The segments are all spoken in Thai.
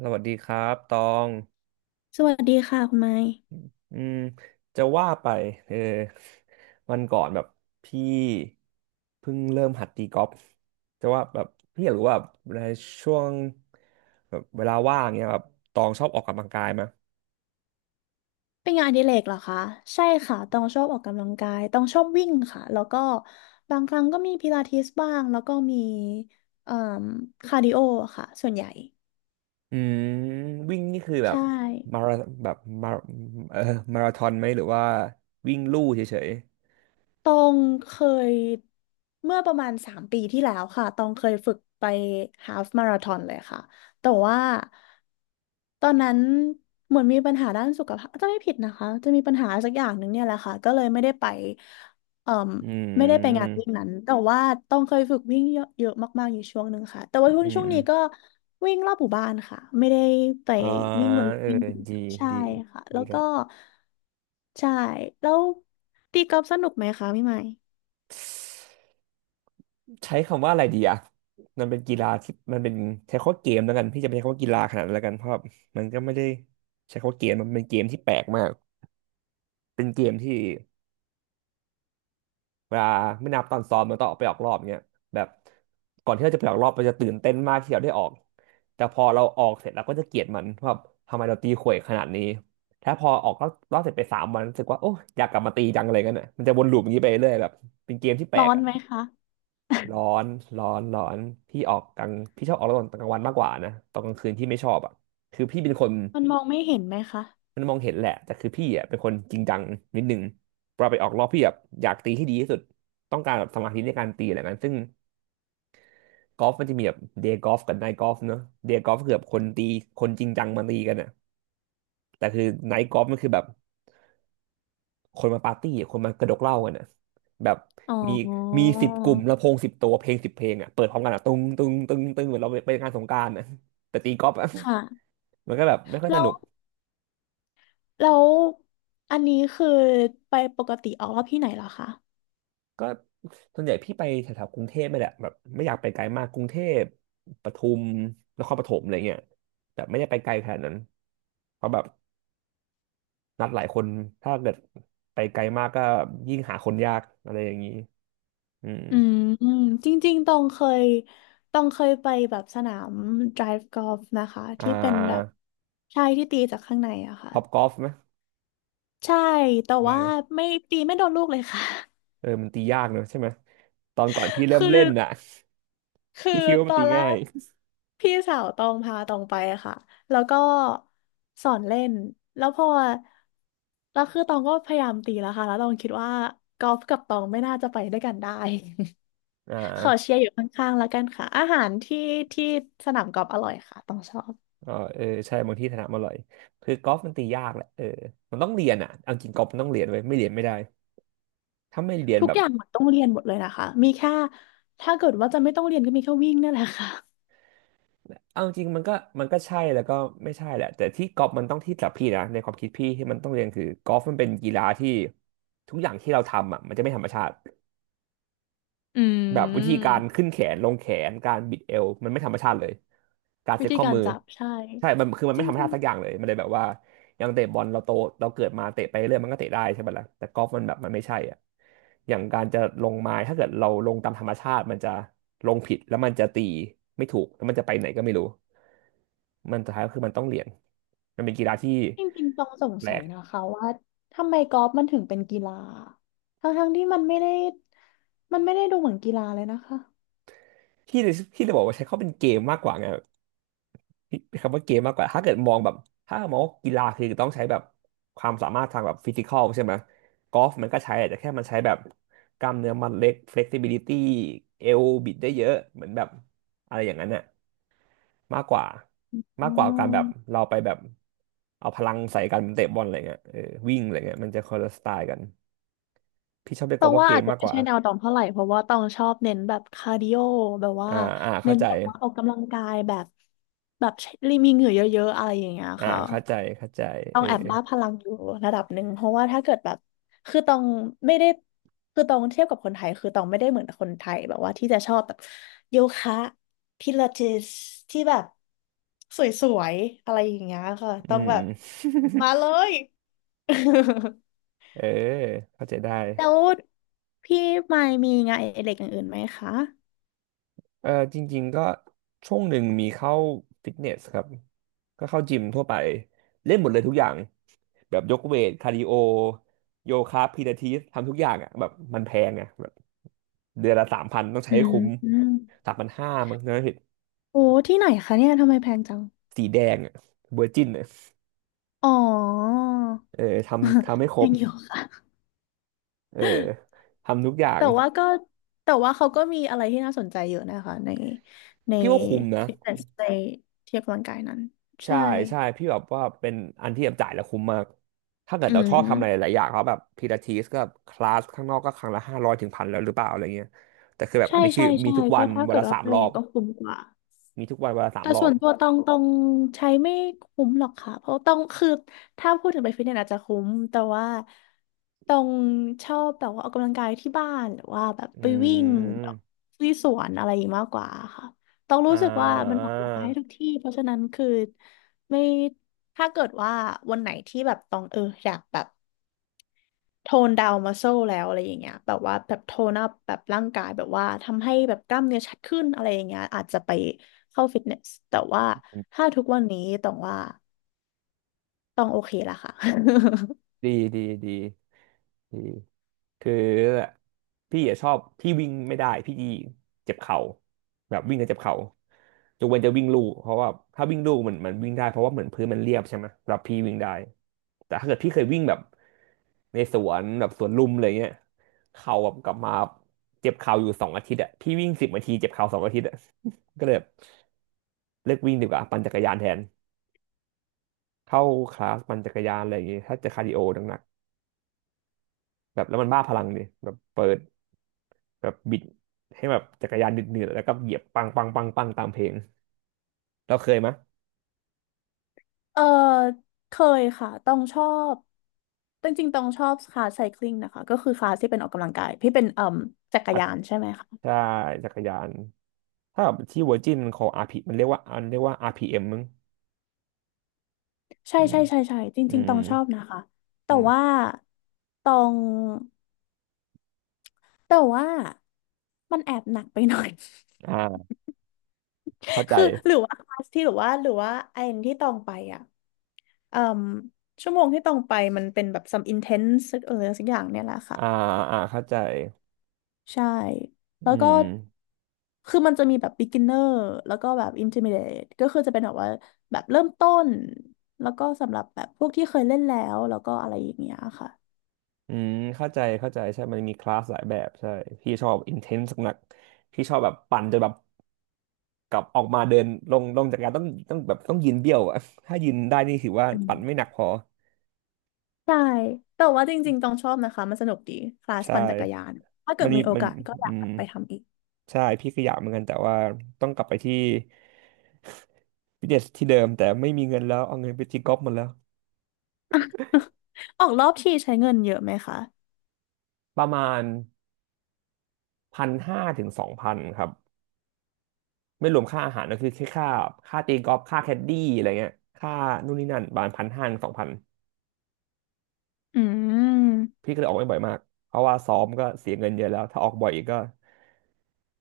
สวัสดีครับตองสวัสดีค่ะคุณไม้อืมจะว่าไปเออวันก่อนแบบพี่เพิ่งเริ่มหัดตีกอล์ฟจะว่าแบบพี่อยากรู้ว่าในช่วงแบบเวลาว่างเนี้ยแบบตองชอบออกกำลังกายไหมเป็นงานอดิเรกเหรอคะใช่ค่ะต้องชอบออกกำลังกายต้องชอบวิ่งค่ะแล้วก็บางครั้งก็มีพิลาทิสบ้างแล้วก็มีเอ่อคาร์ดิโอค่ะส่วนใหญ่อืมวิ่งนี่คือแบใชบมา่ราแบบมาเออมาราธอนไหมหรือว่าวิ่งลู่เฉยตองเคยเมื่อประมาณ3 ปีที่แล้วค่ะตองเคยฝึกไปฮาล์ฟมาราธอนเลยค่ะแต่ว่าตอนนั้นเหมือนมีปัญหาด้านสุขภาพจะไม่ผิดนะคะจะมีปัญหาสักอย่างหนึ่งเนี่ยแหละค่ะก็เลยไม่ได้ไปเอ่อ ๆอืไม่ได้ไปงานมวิ่งนั้นแต่ว่าต้องเคยฝึกวิ่งเยอะเยอะมากๆอยู่ช่วงหนึ่งค่ะแต่ว่าช่วงอืช่วงนี้ก็มวิ่งรอบหมู่บ้านค่ะไม่ได้ไปอ่าวิ่งบนลู่เออวิ่งจริงดีใช่ดีค่ะ ดีแล้วแล้ก็ว ใช่แล้วตีกอล์ฟสนุกไหมคะพี่ใหม่ใช้คำว่าอะไรดีอะมันเป็นกีฬาที่มันเป็นใช้คำว่าเกมแล้วกันพี่จะไม่ใช้คำว่ากีฬาขนาดนั้นแล้วกันเพราะมันก็ไม่ได้ใช้คำว่าเกมมันเป็นเกมที่แปลกมากเป็นเกมที่เวลาไม่นับตอนซ้อมมันต้องออกไปออกรอบเงี้ยแบบก่อนที่เราจะไปออกรอบเราจะตื่นเต้นมากที่เราได้ออกแต่พอเราออกเสร็จเราก็จะเกลียดมันว่าทำไมเราตีข่วยขนาดนี้ถ้าพอออกรอบเสร็จไป3 วันรู้สึกว่าโอ้ยอยากกลับมาตีจังอะไรกันอ่ะมันจะวนลูปอย่างนี้ไปเรื่อยแบบเป็นเกมที่แปลร้อก นไหมคะ ร้อนร้อนร้อนพี่ออกกลางพี่ชอบออกตอนกลางวันมากกว่านะตอนกลางคืนพี่ไม่ชอบอ่ะคือพี่เป็นคนมันมองไม่เห็นไหมคะมันมองเห็นแหละแต่คือพี่อ่ะเป็นคนจริงจังนิดนึงเวลาไปออกรอบพี่แบบอยากตีให้ดีที่สุดต้องการแบบสมาธิในการตีอะไรแบบนั้นซึ่งกอล์ฟมันจะมีแบบเดย์กอล์ฟกับไนท์กอล์ฟเนอะเดย์กอล์ฟคือแบบคนตีคนจริงจังมาตีกันอ่ะแต่คือไนท์กอล์ฟมันคือแบบ คนมาปาร์ตี้อะคนมากระดกเหล้ากันนะแบบอ๋อมีมี10 กลุ่มลำโพง10 ตัวเพลง10 เพลงอ่ะเปิดพร้อมกันอ่ะตึ้งตึ้งตึ้งตึ้งเหมือนเราไปงานสงกรานต์นะแต่ตีกอล์ฟอะ ค่ะ มันก็แบบไม่ค่อยแล้สวนุกแล้วอันนี้คือไปปกติออกรอบที่ไหนเหรอคะ ก็ส่วนใหญ่พี่ไปแถวๆกรุงเทพไม่แหละแบบไม่อยากไปไกลมากกรุงเทพปทุมนครปฐมอะไรเงี้ยแบบไม่ได้ไปไกลขนาดนั้นเพราะแบบนัดหลายคนถ้าเกิดไปไกลมากก็ยิ่งหาคนยากอะไรอย่างนี้อืมอืมจริงๆยตองเคยไปแบบสนาม drive golf นะคะอ่ที่เป็นแบบาใช่ที่ตีจากข้างในอะค่ะท็อปกอล์ฟไหม ใช่แต่ว่าไม่ตีไม่โดนลูกเลยค่ะ เออมันตียากเนอะใช่ไหมตอนก่อนพี่เริ่ มคือเล่นน่ะ คือพี่คิดว่าตมันอตีนแรง่าย กพี่สาวตองพาตองไปอะค่ะแล้วก็สอนเล่นแล้วพอแล้วคือตองก็พยายามตีแล้วค่ะแล้วตองคิดว่ากอล์ฟกับตองไม่น่าจะไปด้วยกันได้ อ่ขอาเชียร์อยู่ข้างๆแล้วกันค่ะอาหารที่สนามกอล์ฟอร่อยค่ะต้องชอบอ๋อเออใช่บางที่ถนัดมาอร่อยคือกอล์ฟมันตียากแหละเออมันต้องเรียนอ่ะเอาจริงกอล์ฟมันต้องเรียนไว้ยไม่เรียนไม่ได้ถ้าไม่เรียนทุกแบบอย่างเหมือนต้องเรียนหมดเลยนะคะมีแค่ถ้าเกิดว่าจะไม่ต้องเรียนก็มีแค่วิ่งนั่นแหละค่ะเอาจริงมันก็ใช่แล้วก็ไม่ใช่แหละแต่ที่กอล์ฟมันต้องที่สำหรับพี่นะในความคิดพี่ที่มันต้องเรียนคือกอล์ฟมันเป็นกีฬาที่ทุกอย่างที่เราทำอ่ะมันจะไม่ธรรมชาติ อืแบบวิธีการมขึ้นแขนลงแขนการบิดเอวมันไม่ธรรมชาติเลยการวิเซ็ตธีข้อการมือจับใช่ใช่มันจไม่ริงธรรมชาติสักอย่างเลยมันเลยแบบว่าอย่างเตะบอลเราโตเราเกิดมาเตะไปเรื่อยมันก็เตะได้ใช่ไหมล่ะแต่กอล์ฟมันแบบมันไม่ใช่อ่ะอย่างการจะลงไม้ถ้าเกิดเราลงตามธรรมชาติมันจะลงผิดแล้วมันจะตีไม่ถูกแล้วมันจะไปไหนก็ไม่รู้มันสุดท้ายก็คือมันต้องเหรียนมันเป็นกีฬาที่ๆจริงๆต้องสงแปลสัยกนะคะว่าทำไมกอล์ฟมันถึงเป็นกีฬาทั้งๆที่มันไม่ได้ดูเหมือนกีฬาเลยนะคะที่ที่จะบอกว่าใช้เขาเป็นเกมมากกว่าไง คำว่าเกมมากกว่าถ้าเกิดมองแบบถ้ามองว่ากีฬาคือต้องใช้แบบความสามารถทางแบบฟิสิคอลใช่ไหมกอล์ฟมันก็ใช้แหละแต่แค่มันใช้แบบกล้ามเนื้อมัดเล็ก flexibility เอวบิดได้เยอะเหมือนแบบอะไรอย่างนั้นน่ะมากกว่าอมากกว่าการแบบม เราไปแบบเอาพลังใส่กันเตะบอลอะไรเงี้ยเออวิ่งอะไรเงี้ยมันจะคนละสไตล์กันพี่ชอบเรียกตกออล์ฟงว่าว่าเกอามจจะมากไม่กว่าใช่แนวตองเท่าไหร่เพราะว่าตองชอบเน้นแบบคาร์ดิโอแบบว่าอ่าอ่าเข้าเน้นใจแบบว่าออกกำลังกายแบบแบบใช้รีมีเหงื่อเยอะๆอะไรอย่างเงี้ยอ่าค่ะเข้าใจเข้าใจต้อเองอแอบบ้าพลังอยู่ระดับหนึ่งเพราะว่าถ้าเกิดแบบคือตองไม่ได้คือตองเทียบกับคนไทยคือตองไม่ได้เหมือนกับคนไทยแบบว่าที่จะชอบแบบโยคะพิลาทิสที่แบบสวยๆอะไรอย่างเงี้ยค่ะอืต้องแบม บ มาเลย เออเข้าใจได้ แล้วพี่มายมีงานอดิเรกอย่างอื่นไหมคะเออจริงๆก็ช่วงหนึ่งมีเข้าฟิตเนสครับก็เข้าจิมทั่วไปเล่นหมดเลยทุกอย่างแบบยกเวทคาร์ดิโอโยคะพิลาทิสทำทุกอย่างอ่ะแบบมันแพงอ่ะแบบเดือนละสามพันต้องใช้อืให้มคุ้มอืม3,500มั้งนะเหโอ้ที่ไหนคะเนี่ยทำไมแพงจัง สีแดงอ่ะเวอร์จินอ่ะอ๋อ เออทำให้คร ยับงอยู่ค่ะเออทุกอย่างแต่ว่าก็แต่ว่าเขาก็มีอะไรที่น่าสนใจเยอะนะคะในในพี่ว่าคุ้มนะ ฟิตเนสในที่ออกกำลังกายนั้นใช่ใช่ ใช่พี่แบบว่าเป็นอันที่แบบจ่ายแล้วคุ้มมากถ้าเกิดอืเราชอบทำอะไรหมลายๆอย่างเขาแบบพิลาทิสก็คลาสข้างนอกก็ครั้งละห้าร้อยถึงพันแล้วหรือเปล่าอะไรเงี้ยแต่คือแบบใช่อันนี้คือใช่มีใช่ทุกวัก็นถ้าวันเกิดละว่าสาไปมรอเองบก็คุ้มกว่า มีทุกวันวันละสามแต่รอส่บวนตัวตองใช้ไม่คุ้มหรอกค่ะเพราะตองคือถ้าพูดถึงไปฟิตเนสอาจจะคุ้มแต่ว่าตองชอบแบบว่าออกกำลังกายที่บ้านหรือว่าแบบอืไปวิ่งมที่สวนอะไรอย่างนี้มากกว่าค่ะตองอ่รู้สึกว่ามันออกกำลังกายให้ทุกา ที่เพราะฉะนั้นคือไม่ถ้าเกิดว่าวันไหนที่แบบตองเอออยากแบบ โทนดาวมัสเซลแล้วอะไรอย่างเงี้ยแบบว่าแบบโทนอัพแบบร่างกายแบบว่าทำให้แบบกล้ามเนื้อชัดขึ้นอะไรอย่างเงี้ยอาจจะไปเข้าฟิตเนสแต่ว่าถ้าทุกวันนี้ต้องว่าต้องโอเคละค่ะ ดีดีดีดีคือพี่อะชอบพี่วิ่งไม่ได้พี่เจ็บเข่าแบบวิ่งแล้วเจ็บเข่ายกเว้นจะวิ่งลู่เพราะว่าถ้าวิ่งลู่มันวิ่งได้เพราะว่าเหมือนพื้นมันเรียบใช่ไหมแล้วพี่วิ่งได้แต่ถ้าเกิดพี่เคยวิ่งแบบในสวนแบบสวนลุมอะไรเงี้ยเข่าแบบกลับมาเจ็บเข่าอยู่สองอาทิตย์อะพี่วิ่งสิบนาทีเจ็บเข่าสองอาทิตย์อะ ก็เลยแบบเลิกวิ่งดีกว่าปั่นจักรยานแทนเข้าคลาสปั่นจักรยานอะไรอย่างงี้ถ้าจะคาร์ดิโอหนักๆ แบบแล้วมันบ้าพลังดิแบบเปิดแบบบิดให้แบบจักรยานดืดๆแล้วก็เหยียบปังปังปังปังตามเพลงเราเคยไหม เออเคยค่ะต้องชอบจริงๆต้องชอบคลาสไซคลิงนะคะก็คือคลาสที่เป็นออกกำลังกายที่เป็นเอ่มจักรอักยานใช่ไหมคะถ้าจักรยานถ้าแบบที่เวอร์จินของ RP มันเรียกว่าเรียกว่า RPM มมั้งใช่อืมใช่ใช่ใช่จอืริงๆมต้องชอบนะคะแต่อืว่ามต้องแต่ว่ามันแอบหนักไปหน่อย อ่าเข้าใจคือหรือว่าคลาสที่หรือว่าหรือว่าไอ้ที่ตองไปอ่ะเอ่มชั่วโมงที่ตองไปมันเป็นแบบ some intense เออสักอย่างเนี่ยแหละค่ะอ่าเข้าใจใช่แล้อืวก็มคือมันจะมีแบบ beginner แล้วก็แบบ intermediate ก็คือจะเป็นแบบว่าแบบเริ่มต้นแล้วก็สำหรับแบบพวกที่เคยเล่นแล้วแล้วก็อะไรอย่างเงี้ยค่ะอืมเข้าใจใช่มันมีคลาสหลายแบบใช่พี่ชอบ intense หนักๆพี่ชอบแบบปั่นจนแบบ กลับออกมาเดินลงลงจากการต้องยืนเบี้ยวอะ ถ้ายืนได้นี่ถือว่าอืปั่นไม่หนัมกพอใช่แต่ว่าจริงๆต้องชอบนะคะมันสนุกดีคลาสใช่ปั่นจักรยานถ้าเกิมัดนมีมีโอมันกาสก็ออืยากกมลับไปทำอีก ใช่พี่ก็อยากเหมือนกันแต่ว่าต้องกลับไปที่ ฟิตเนสที่เดิมแต่ไม่มีเงินแล้วเอาเงินไปตีกอล์ฟหมดแล้ว ออกรอบทีใช้เงินเยอะไหมคะ ประมาณพันห้าถึงสองพันครับไม่รวมค่าอาหารก็คือแค่ค่าตีกอล์ฟค่าแคดดี้อะไรเงี้ยค่านู่นนี่นั่นประมาณพันห้าถึงสองพันอืมพี่ก็เลยออกไม่บ่อยมากเพราะว่าซ้อมก็เสียเงินเยอะแล้วถ้าออกบ่อยอีกก็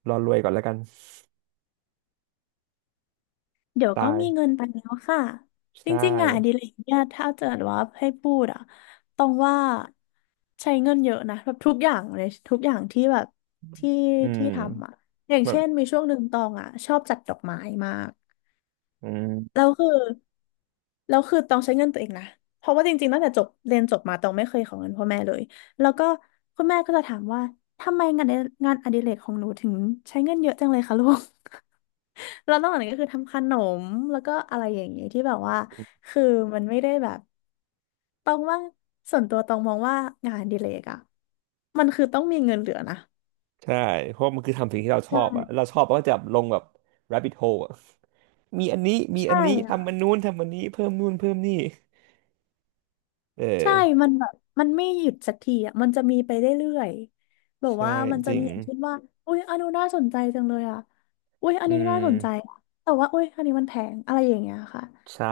รอรวยก่อนแล้วกัน เดี๋ยวก็ตายมีเงินไปแล้วค่ะจใช่ริงๆงานอดิเรกเนี่ยถ้าเกิดว่าให้พูดอะต้องว่าใช้เงินเยอะนะแบบทุกอย่างเลยทุกอย่างที่แบบที่อืมที่ทำอะอย่างแบบเช่นมีช่วงหนึ่งตองอะชอบจัดดอกไม้มากอืมแล้วคือแล้วคือตองใช้เงินตัวเองนะเพราะว่าจริงๆตั้งแต่จบเรียนจบมาตองไม่เคยขอเงินพ่อแม่เลยแล้วก็คุณแม่ก็จะถามว่าทำไมงานในงานอดิเรกของหนูถึงใช้เงินเยอะจังเลยคะลูก แล้วนอกจากนั้นก็คือทำขนมแล้วก็อะไรอย่างเงี้ยที่แบบว่าคือมันไม่ได้แบบตองว่าส่วนตัวตองมองว่างานอดิเลกอะมันคือต้องมีเงินเหลือนะใช่เพราะมันคือทำสิ่งที่เราชอบอะใช่เราชอบเราก็จะลงแบบ rabbit hole อะ มีอันนี้มีอัใช่นนี้ทำอันค่ะนู้นทำอันนี้เพิ่มนู่นเพิ่มนี่เออใช่มันแบบมันไม่หยุดสักทีอ่ะมันจะมีไปเรื่อยๆแบบใช่ว่ามันจจะริมีงอย่างเช่นว่าอุ้ยอันนู้นน่าสนใจจังเลยอ่ะอุ้ยอันอืนี้น่าสนใจมอะแต่ว่าอุ้ยอันนี้มันแพงอะไรอย่างเงี้ยค่ะใช่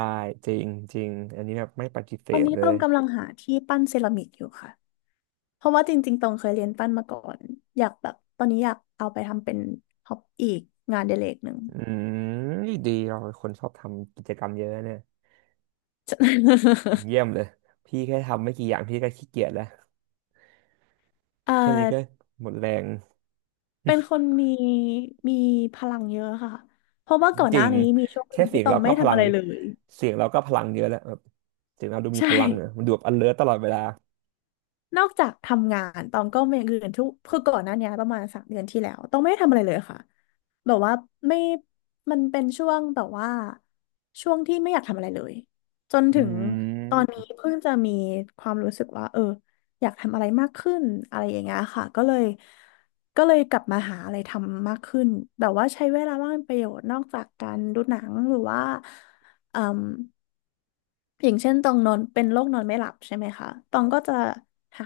จริงจริงอันนี้แบบไม่ปฏิเสตอนธนี้เลต้อยงกำลังหาที่ปั้นเซรามิกอยู่ค่ะ เพราะว่าจริงๆตองเคยเรียนปั้นมาก่อนอยากแบบตอนนี้อยากเอาไปทำเป็นฮอบอีกงานอดิเรกหนึ่ง อืมดีเราเป็นคนชอบทำกิจกรรมเยอะเนี่ย เยี่ยมเลยพี่แค่ทำไม่กี่อย่างพี่ก็ขี้เกียจแล้วเอ่อแค่นี้ก็หมดแรง เป็นคนมีมีพลังเยอะค่ะเพราะว่าก่อนจหริน้างนี้มีช่วงหนึ่แค่งเสีที่ยงตอเรางก็ไม่พทำลัอะงไรเลย เสียงเราก็พลังเยอะแล้วแบบเสียงเราดู มีใช่ พลังอ่ะมันดูแบบ alert ตลอดเวลานอกจากทำงานตองก็มีอย่างอื่นทุกคือก่อนหน้านี้ประมาณ3 เดือนที่แล้วตองไม่ได้ทำอะไรเลยค่ะแบบว่าไม่มันเป็นช่วงแบบว่าช่วงที่ไม่อยากทำอะไรเลยจนอืถึงตอนมนี้เพิ่งจะมีความรู้สึกว่าเอออยากทำอะไรมากขึ้นอะไรอย่างเงี้ยค่ะก็เลยกลับมาหาอะไรทำมากขึ้นแบบว่าใช้เวลาว่างเป็นประโยชน์นอกจากการดูหนังหรือว่าเอ่ม อย่างเช่นตองนอนเป็นโรคนอนไม่หลับใช่ไหมคะตองก็จะหา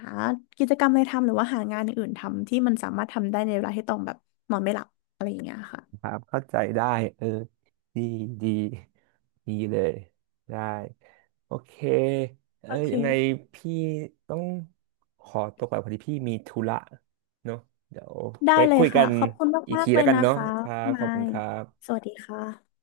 กิจกรรมอะไรทำหรือว่าหางานอย่างอื่นทำที่มันสามารถทำได้ในเวลาที่ตองแบบนอนไม่หลับอะไรอย่างเงี้ยค่ะครับเข้าใจได้เออดีดีดีเลยได้โอเคเอโออเคยังไงพี่ต้องขอตัวไปพอดีพี่มีธุระเนาะเดี๋ยวได้ไว้เลยคุยกัค่ะนขอบคุณอีกมากทีๆเลแล้วยกันนะเนาะคะครับขไมาอบคุณยครัสบวัสดีค่ะ